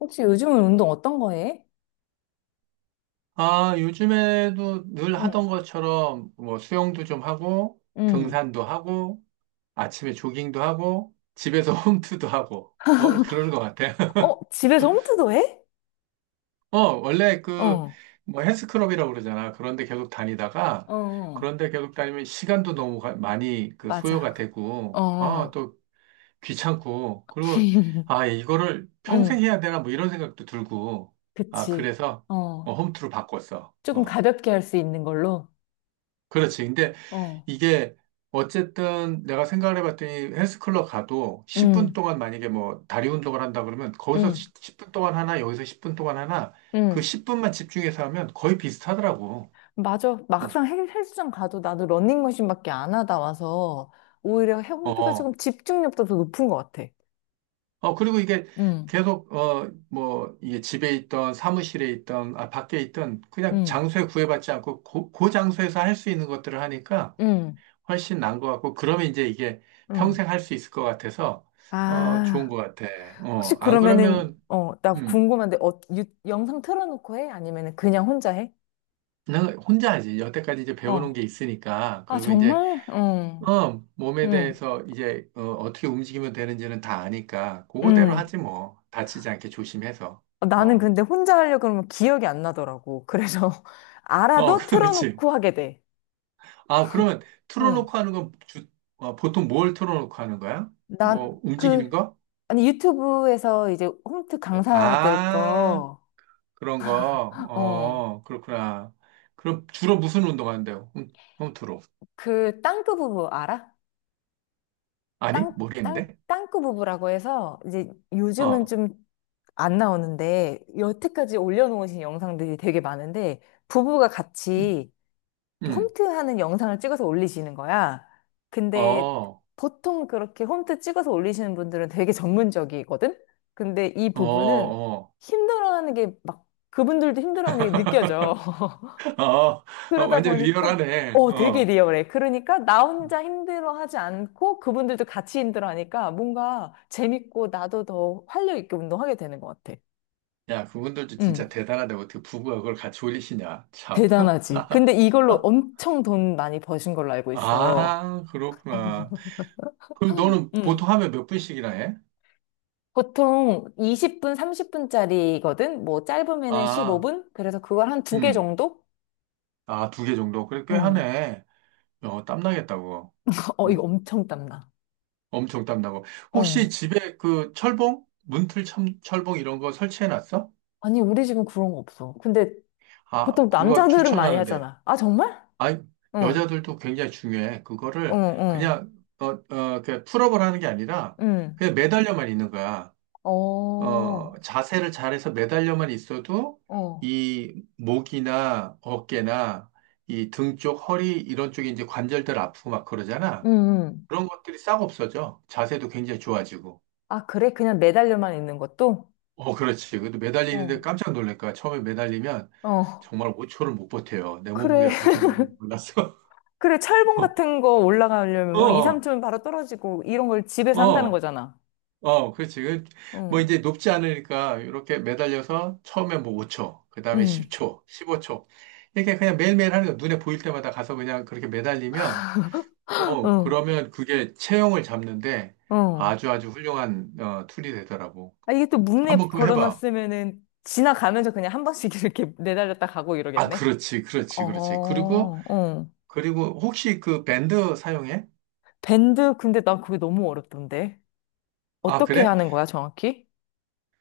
혹시 요즘은 운동 어떤 거 해? 아, 요즘에도 늘 하던 응, 것처럼 뭐 수영도 좀 하고, 응. 등산도 하고, 아침에 조깅도 하고, 집에서 홈트도 하고, 뭐 그러는 것 같아요. 어, 집에서 홈트도 해? 어, 원래 그 어, 뭐 헬스클럽이라고 그러잖아. 그런데 계속 다니다가, 어, 그런데 계속 다니면 시간도 너무 많이 그 소요가 맞아. 되고, 아, 어, 또 귀찮고, 그리고 아, 이거를 평생 응, 해야 되나 뭐 이런 생각도 들고, 아, 그치. 그래서 어, 어. 홈트로 바꿨어. 조금 어, 가볍게 할 수 있는 걸로? 그렇지. 근데 어. 이게 어쨌든 내가 생각을 해봤더니 헬스클럽 가도 10분 응, 동안 만약에 뭐 다리 운동을 한다 그러면 거기서 응, 10분 동안 하나, 여기서 10분 동안 하나, 그 응. 10분만 집중해서 하면 거의 비슷하더라고. 맞아. 응. 막상 헬스장 가도 나도 러닝머신밖에 안 하다 와서 오히려 홈트가 조금 어, 집중력도 더 높은 것 같아. 어, 그리고 이게 응, 계속, 어, 뭐, 이게 집에 있던 사무실에 있던, 아, 밖에 있던 그냥 응, 장소에 구애받지 않고 그 장소에서 할 수 있는 것들을 하니까 응, 훨씬 나은 것 같고, 그러면 이제 이게 응. 평생 할 수 있을 것 같아서, 어, 좋은 아. 것 같아. 혹시 어, 안 그러면은, 그러면 나 음. 궁금한데, 영상 틀어놓고 해? 아니면은 그냥 혼자 해? 나는 혼자 하지. 여태까지 이제 배워놓은 어. 게 있으니까. 아, 그리고 이제, 정말? 어. 어, 몸에 응, 대해서 이제, 어, 어떻게 움직이면 되는지는 다 아니까. 그거대로 응. 하지 뭐. 다치지 않게 조심해서. 어, 나는 어, 근데 혼자 하려고 그러면 기억이 안 나더라고. 그래서 어, 알아도 그렇지. 틀어놓고 하게 돼. 아, 그러면 응. 틀어놓고 하는 건 어, 보통 뭘 틀어놓고 하는 거야? 나, 뭐, 그, 움직이는 거? 아니, 유튜브에서 이제 홈트 뭐, 강사들 아, 거, 그런 거. 어, 어, 그렇구나. 그럼 주로 무슨 운동하는데요? 홈트로. 그 땅끄 부부 알아? 아니? 모르겠는데? 땅끄 부부라고 해서 이제 요즘은 어, 좀 안 나오는데 여태까지 올려놓으신 영상들이 되게 많은데 부부가 음, 같이 음. 홈트하는 영상을 찍어서 올리시는 거야. 근데 어. 보통 그렇게 홈트 찍어서 올리시는 분들은 되게 전문적이거든? 근데 이 어, 부부는 어, 힘들어하는 게 막 그분들도 힘들어하는 게 느껴져. 어, 어, 그러다 완전 보니까 리얼하네. 어 되게 어. 리얼해. 그러니까 나 혼자 힘들어하지 않고 그분들도 같이 힘들어하니까 뭔가 재밌고 나도 더 활력 있게 운동하게 되는 것 같아. 야, 그분들도 응. 진짜 대단하다. 어떻게 부부가 그걸 같이 올리시냐. 참. 대단하지. 근데 이걸로 엄청 돈 많이 버신 걸로 알고 있어. 아, 그렇구나. 그럼 너는 응. 보통 하면 몇 분씩이나 해? 보통 20분, 30분짜리거든? 뭐 짧으면은 아, 15분? 그래서 그걸 한 두 개 음. 정도? 아, 두 개 정도? 그래, 꽤 응. 하네. 어, 땀나겠다고. 어, 이거 음, 엄청 땀나. 엄청 땀나고. 혹시 어. 집에 그 철봉? 문틀 철봉 이런 거 설치해 놨어? 아니, 우리 집은 그런 거 없어. 근데 아, 보통 그거 남자들은 많이 추천하는데. 하잖아. 아, 정말? 아, 응. 여자들도 굉장히 중요해. 그거를 응, 그냥 어, 어, 그 풀업을 하는 게 아니라 응. 응. 그냥 매달려만 있는 거야. 어, 어, 어. 자세를 잘해서 매달려만 있어도 이 목이나 어깨나 이 등 쪽, 허리 이런 쪽에 이제 관절들 아프고 막 응, 그러잖아. 응. 그런 것들이 싹 없어져. 자세도 굉장히 좋아지고. 아, 그래? 그냥 매달려만 있는 것도? 어, 그렇지. 그래도 어. 매달리는데 깜짝 놀랄 거야. 처음에 매달리면 어. 정말 5초를 못 버텨요. 내 그래. 몸무게가 그렇게 무거운 줄 몰랐어. 그래, 철봉 같은 거 올라가려면 막 2, 어, 3층은 바로 떨어지고 이런 걸 집에서 한다는 어. 거잖아. 어, 그렇지. 그, 뭐 응, 이제 높지 않으니까 이렇게 매달려서 처음에 뭐 5초, 그 다음에 응, 10초, 15초. 이렇게 그냥 매일매일 하는 거 눈에 보일 때마다 가서 그냥 그렇게 매달리면, 어, 어, 그러면 그게 체형을 잡는데 어. 아주 아주 훌륭한 어, 툴이 되더라고. 아, 이게 또 문에 한번 그거 해봐. 걸어놨으면은 지나가면서 그냥 한 번씩 이렇게 내달렸다 가고 아, 이러겠네. 그렇지, 어, 그렇지, 그렇지. 그리고, 어. 그리고 혹시 그 밴드 사용해? 밴드, 근데 난 그게 너무 어렵던데. 아, 어떻게 그래? 하는 거야, 정확히?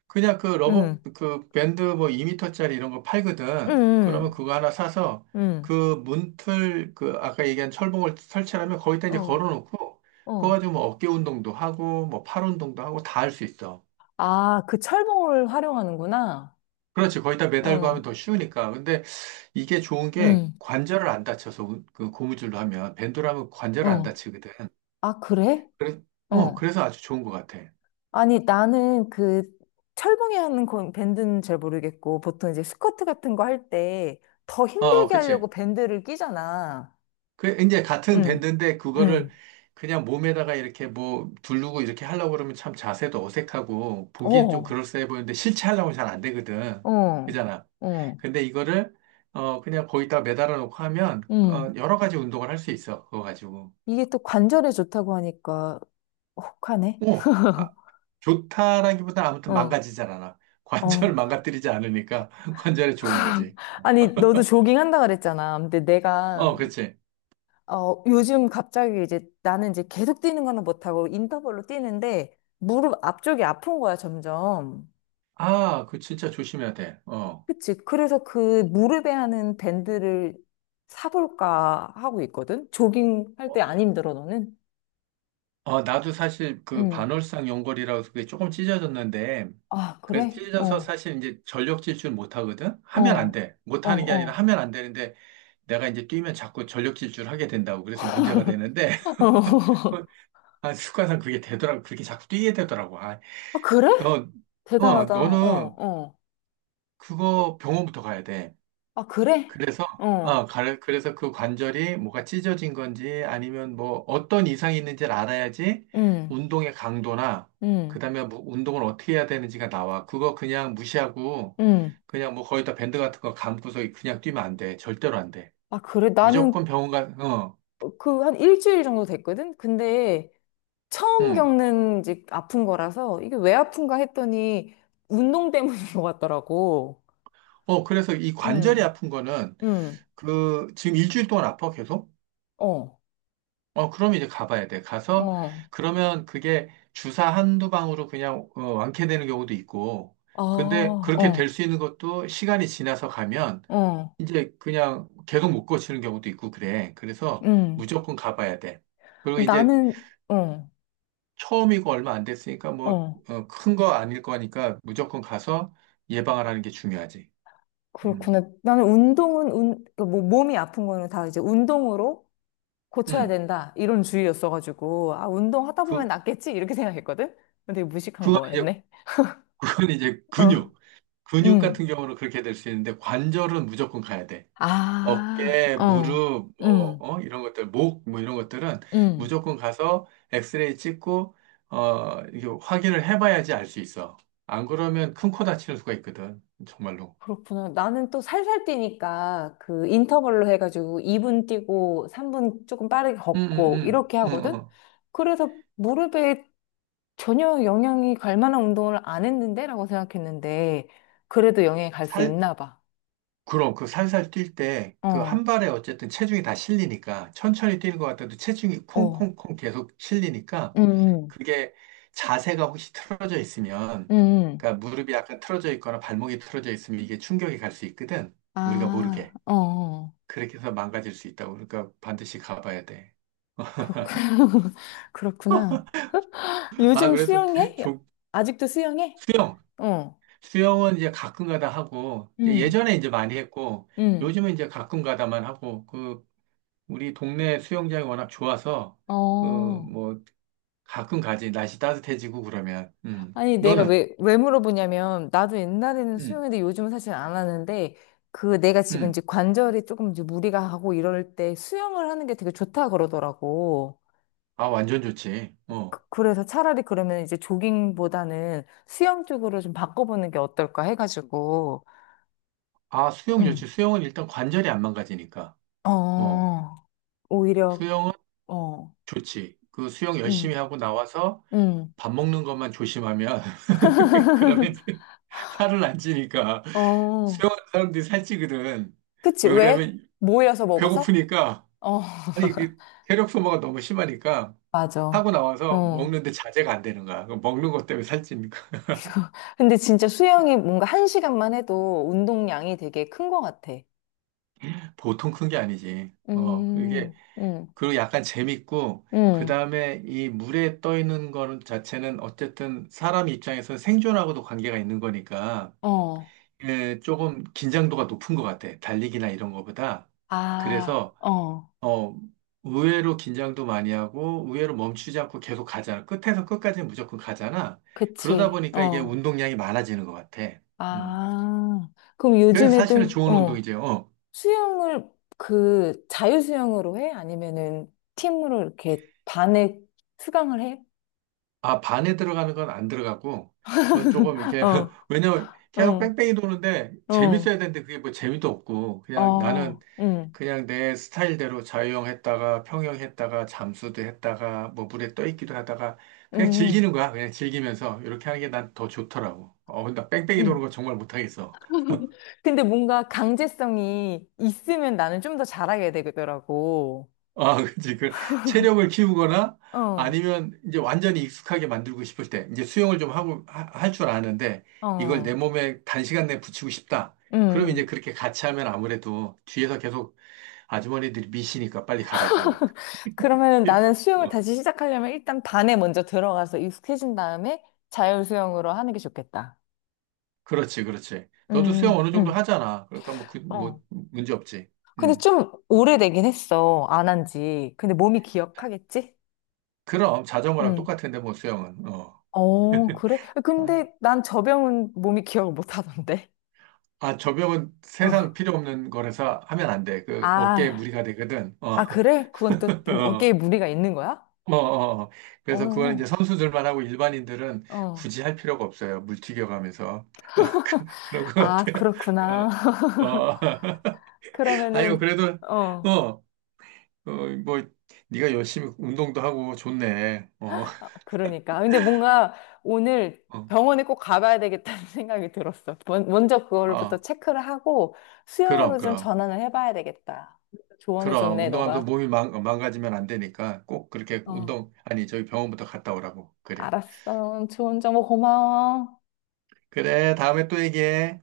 그냥 그 러버, 응, 그 밴드 뭐 2미터짜리 이런 거 팔거든. 그러면 응, 그거 하나 사서 응, 그 문틀, 그 아까 얘기한 철봉을 설치하면 거기다 응. 이제 어, 걸어놓고 그거 어. 가지고 뭐 어깨 운동도 하고 뭐 팔 운동도 하고 다 할 수 있어. 아, 그 철봉을 활용하는구나. 그렇지. 거기다 매달고 어, 하면 더 쉬우니까. 근데 이게 좋은 게 응, 관절을 안 다쳐서 그 고무줄로 하면 밴드로 하면 관절을 안 어. 다치거든. 아, 그래? 그래, 뭐 어. 그래서 아주 좋은 것 같아. 아니, 나는 그 철봉이 하는 건 밴드는 잘 모르겠고, 보통 이제 스쿼트 같은 거 할 때 더 어, 어, 힘들게 하려고 그치. 밴드를 끼잖아. 그 이제 같은 응, 밴드인데 그거를 응, 그냥 몸에다가 이렇게 뭐 두르고 이렇게 하려고 그러면 참 자세도 어색하고 보기엔 좀 어, 그럴싸해 보이는데 실제 하려면 잘 안 되거든. 어, 그잖아. 어, 근데 이거를 어 그냥 거기다 매달아 놓고 하면 어 응. 여러 가지 운동을 할 수 있어. 그거 가지고. 이게 또 관절에 좋다고 하니까 혹하네. 오, 아, 좋다라기보다 아무튼 어, 망가지질 않아. 관절 어. 망가뜨리지 않으니까 관절에 좋은 거지. 아니, 너도 조깅 한다 그랬잖아. 근데 어, 내가, 그렇지. 요즘 갑자기 이제 나는 이제 계속 뛰는 거는 못하고 인터벌로 뛰는데 무릎 앞쪽이 아픈 거야, 점점. 아, 그 진짜 조심해야 돼. 어. 그치. 그래서 그 무릎에 하는 밴드를 사볼까 하고 있거든? 조깅 할 때 안 힘들어, 너는? 어, 나도 사실 그 응. 반월상 연골이라고 해서 그게 조금 찢어졌는데, 아, 그래서 그래? 찢어져서 어, 사실 이제 전력 질주를 못 하거든? 하면 안 어, 돼. 못 어, 하는 게 아니라 어. 하면 안 되는데, 내가 이제 뛰면 자꾸 전력 질주를 하게 된다고. 그래서 문제가 되는데, 어. 아, 습관상 그게 되더라고. 그렇게 자꾸 뛰게 되더라고. 아, 아, 그래? 어, 어, 대단하다. 어, 너는 어. 그거 병원부터 가야 돼. 아, 그래? 그래서, 어. 어, 그래서 그 관절이 뭐가 찢어진 건지 아니면 뭐 어떤 이상이 있는지를 알아야지 응, 운동의 강도나 응, 그다음에 뭐 운동을 어떻게 해야 되는지가 나와. 그거 그냥 무시하고 응. 그냥 뭐 거의 다 밴드 같은 거 감고서 그냥 뛰면 안 돼. 절대로 안 돼. 아, 그래? 무조건 나는 병원 가, 어, 그 한 일주일 정도 됐거든? 근데 처음 응. 겪는 이제 아픈 거라서 이게 왜 아픈가 했더니 운동 때문인 것 같더라고. 어, 그래서 이 관절이 응. 아픈 거는 응. 그 지금 일주일 동안 아파 계속? 어, 어, 그럼 이제 가봐야 돼. 가서, 어, 그러면 그게 주사 한두 방으로 그냥 어, 완쾌되는 경우도 있고, 아, 근데 그렇게 될 어, 수 있는 것도 시간이 지나서 가면 어, 이제 그냥 계속 못 고치는 경우도 있고 그래. 그래서 음. 무조건 가봐야 돼. 그리고 이제 나는, 어, 처음이고 얼마 안 됐으니까 뭐, 어, 어, 큰 거 아닐 거니까 무조건 가서 예방을 하는 게 중요하지. 음, 그렇구나. 나는 운동은, 그뭐 몸이 아픈 거는 다 이제 운동으로 고쳐야 음. 된다. 이런 주의였어가지고, 아, 운동하다 보면 그, 낫겠지? 이렇게 생각했거든? 근데 무식한 그건 이제, 거였네. 그건 이제 어, 근육. 근육 같은 음. 경우는 그렇게 될 수 있는데 관절은 무조건 가야 돼. 아, 어깨, 어, 무릎, 뭐, 음, 어? 이런 것들, 목, 뭐 이런 것들은 음. 무조건 가서 엑스레이 찍고, 어, 이게 확인을 해봐야지 알 수 있어. 안 그러면 큰 코 다치는 수가 있거든. 정말로. 그렇구나. 나는 또 살살 뛰니까 그 인터벌로 해가지고 2분 뛰고 3분 조금 빠르게 응, 응, 걷고 응, 이렇게 응, 하거든? 응. 그래서 무릎에 전혀 영향이 갈 만한 운동을 안 했는데? 라고 생각했는데, 그래도 영향이 갈 수 있나 봐. 그럼 그 살살 뛸 때 그 한 어, 발에 어쨌든 체중이 다 실리니까 천천히 뛰는 것 같아도 체중이 어, 콩콩콩 계속 실리니까 음, 그게 자세가 혹시 틀어져 음, 있으면 음. 그러니까 무릎이 약간 틀어져 있거나 발목이 틀어져 있으면 이게 충격이 갈 수 있거든. 우리가 아, 모르게. 어, 어. 그렇게 해서 망가질 수 있다고. 그러니까 반드시 가봐야 돼. 그렇구나. 그렇구나. 아, 요즘 그래도 수영해? 조, 아직도 수영해? 수영. 어, 수영은 이제 가끔 가다 하고 음, 예전에 이제 많이 했고 음, 요즘은 이제 가끔 가다만 하고 그 우리 동네 수영장이 워낙 좋아서, 어, 어. 뭐, 가끔 가지. 날씨 따뜻해지고 그러면. 음. 아니, 내가 너는? 왜 물어보냐면, 나도 옛날에는 음, 수영했는데 요즘은 사실 안 하는데, 그 내가 지금 음. 이제 관절이 조금 이제 무리가 하고 이럴 때 수영을 하는 게 되게 좋다 그러더라고. 아, 완전 좋지. 어. 그래서 차라리 그러면 이제 조깅보다는 수영 쪽으로 좀 바꿔보는 게 어떨까 해가지고, 아, 수영 응, 좋지. 수영은 일단 관절이 안 망가지니까. 어. 어, 오히려, 수영은 어, 좋지. 그 수영 열심히 응, 하고 나와서 응, 밥 먹는 것만 조심하면, 그러면 살을 안 찌니까. 어, 수영하는 사람들이 살찌거든. 그치, 왜 왜? 그러면 모여서 먹어서? 배고프니까, 어, 아니, 그, 체력 소모가 너무 심하니까, 맞아. 하고 나와서 어. 먹는데 자제가 안 되는 거야. 그 먹는 것 때문에 살찌는 거 근데 진짜 수영이 뭔가 한 시간만 해도 운동량이 되게 큰 것 같아. 보통 큰 게 아니지. 어, 음, 그게, 음, 그리고 약간 재밌고, 그 음, 다음에 이 물에 떠 있는 거는 자체는 어쨌든 사람 입장에서 생존하고도 관계가 있는 거니까, 어, 예, 조금 긴장도가 높은 것 같아. 달리기나 이런 거보다. 아, 그래서, 어, 어, 의외로 긴장도 많이 하고, 의외로 멈추지 않고 계속 가잖아. 끝에서 끝까지 무조건 가잖아. 그러다 그치, 보니까 이게 어, 운동량이 많아지는 것 같아. 음. 아, 그럼 그래서 사실은 요즘에도, 좋은 어, 운동이죠. 어. 수영을 그 자유수영으로 해? 아니면은 팀으로 이렇게 반에 수강을 해? 아, 반에 들어가는 건 안 들어가고, 그거 조금 이렇게, 어, 왜냐면 계속 어, 뺑뺑이 도는데 어, 재밌어야 되는데 그게 뭐 재미도 없고, 그냥 나는 어, 그냥 내 스타일대로 자유형 했다가 평형 했다가 잠수도 했다가 뭐 물에 떠 있기도 하다가 그냥 음, 즐기는 거야. 그냥 즐기면서 이렇게 하는 게 난 더 좋더라고. 어, 나 뺑뺑이 도는 음. 거 정말 못하겠어. 근데 뭔가 강제성이 있으면 나는 좀 더 잘하게 되더라고. 아, 그치. 그 체력을 키우거나 어, 아니면 이제 완전히 익숙하게 만들고 싶을 때 이제 수영을 좀 하고 할 줄 아는데 이걸 내 어, 몸에 단시간 내에 붙이고 싶다. 그럼 이제 음. 그렇게 같이 하면 아무래도 뒤에서 계속 아주머니들이 미시니까 빨리 가라고. 그러면 나는 수영을 어, 다시 시작하려면 일단 반에 먼저 들어가서 익숙해진 다음에 자율 수영으로 하는 게 좋겠다. 그렇지, 그렇지. 너도 음, 수영 어느 정도 음, 하잖아. 그러니까 뭐 그, 어. 뭐 문제 없지. 근데 음. 좀 오래되긴 했어. 안 한 지. 근데 몸이 기억하겠지? 그럼 자전거랑 음. 똑같은데 뭐 수영은. 어. 어, 그래? 아이. 근데 난 저병은 몸이 기억을 못 하던데. 아, 저병은 어. 세상 필요 없는 거라서 하면 안 돼. 그 어깨에 아, 무리가 되거든. 어. 아, 그래? 그건 또 어, 어깨에 어, 무리가 있는 거야? 어, 어. 그래서 그거는 이제 어, 선수들만 하고 일반인들은 어. 굳이 할 필요가 없어요. 물 튀겨가면서. 어, 그런 것 아, 같아요. 그렇구나. 어, 어. 아이고, 그러면은, 그래도, 어, 어, 어, 뭐, 네가 열심히 운동도 하고 좋네. 어, 그러니까. 근데 뭔가 오늘 어, 병원에 꼭 가봐야 되겠다는 생각이 들었어. 먼저 그걸부터 어. 체크를 하고 그럼, 수영으로 좀 그럼. 전환을 해봐야 되겠다. 그럼, 조언해줬네, 운동하면서 너가. 몸이 어, 망가지면 안 되니까 꼭 그렇게 어, 운동, 아니, 저기 병원부터 갔다 오라고. 그래. 알았어. 좋은 정보 고마워. 그래, 다음에 또 얘기해.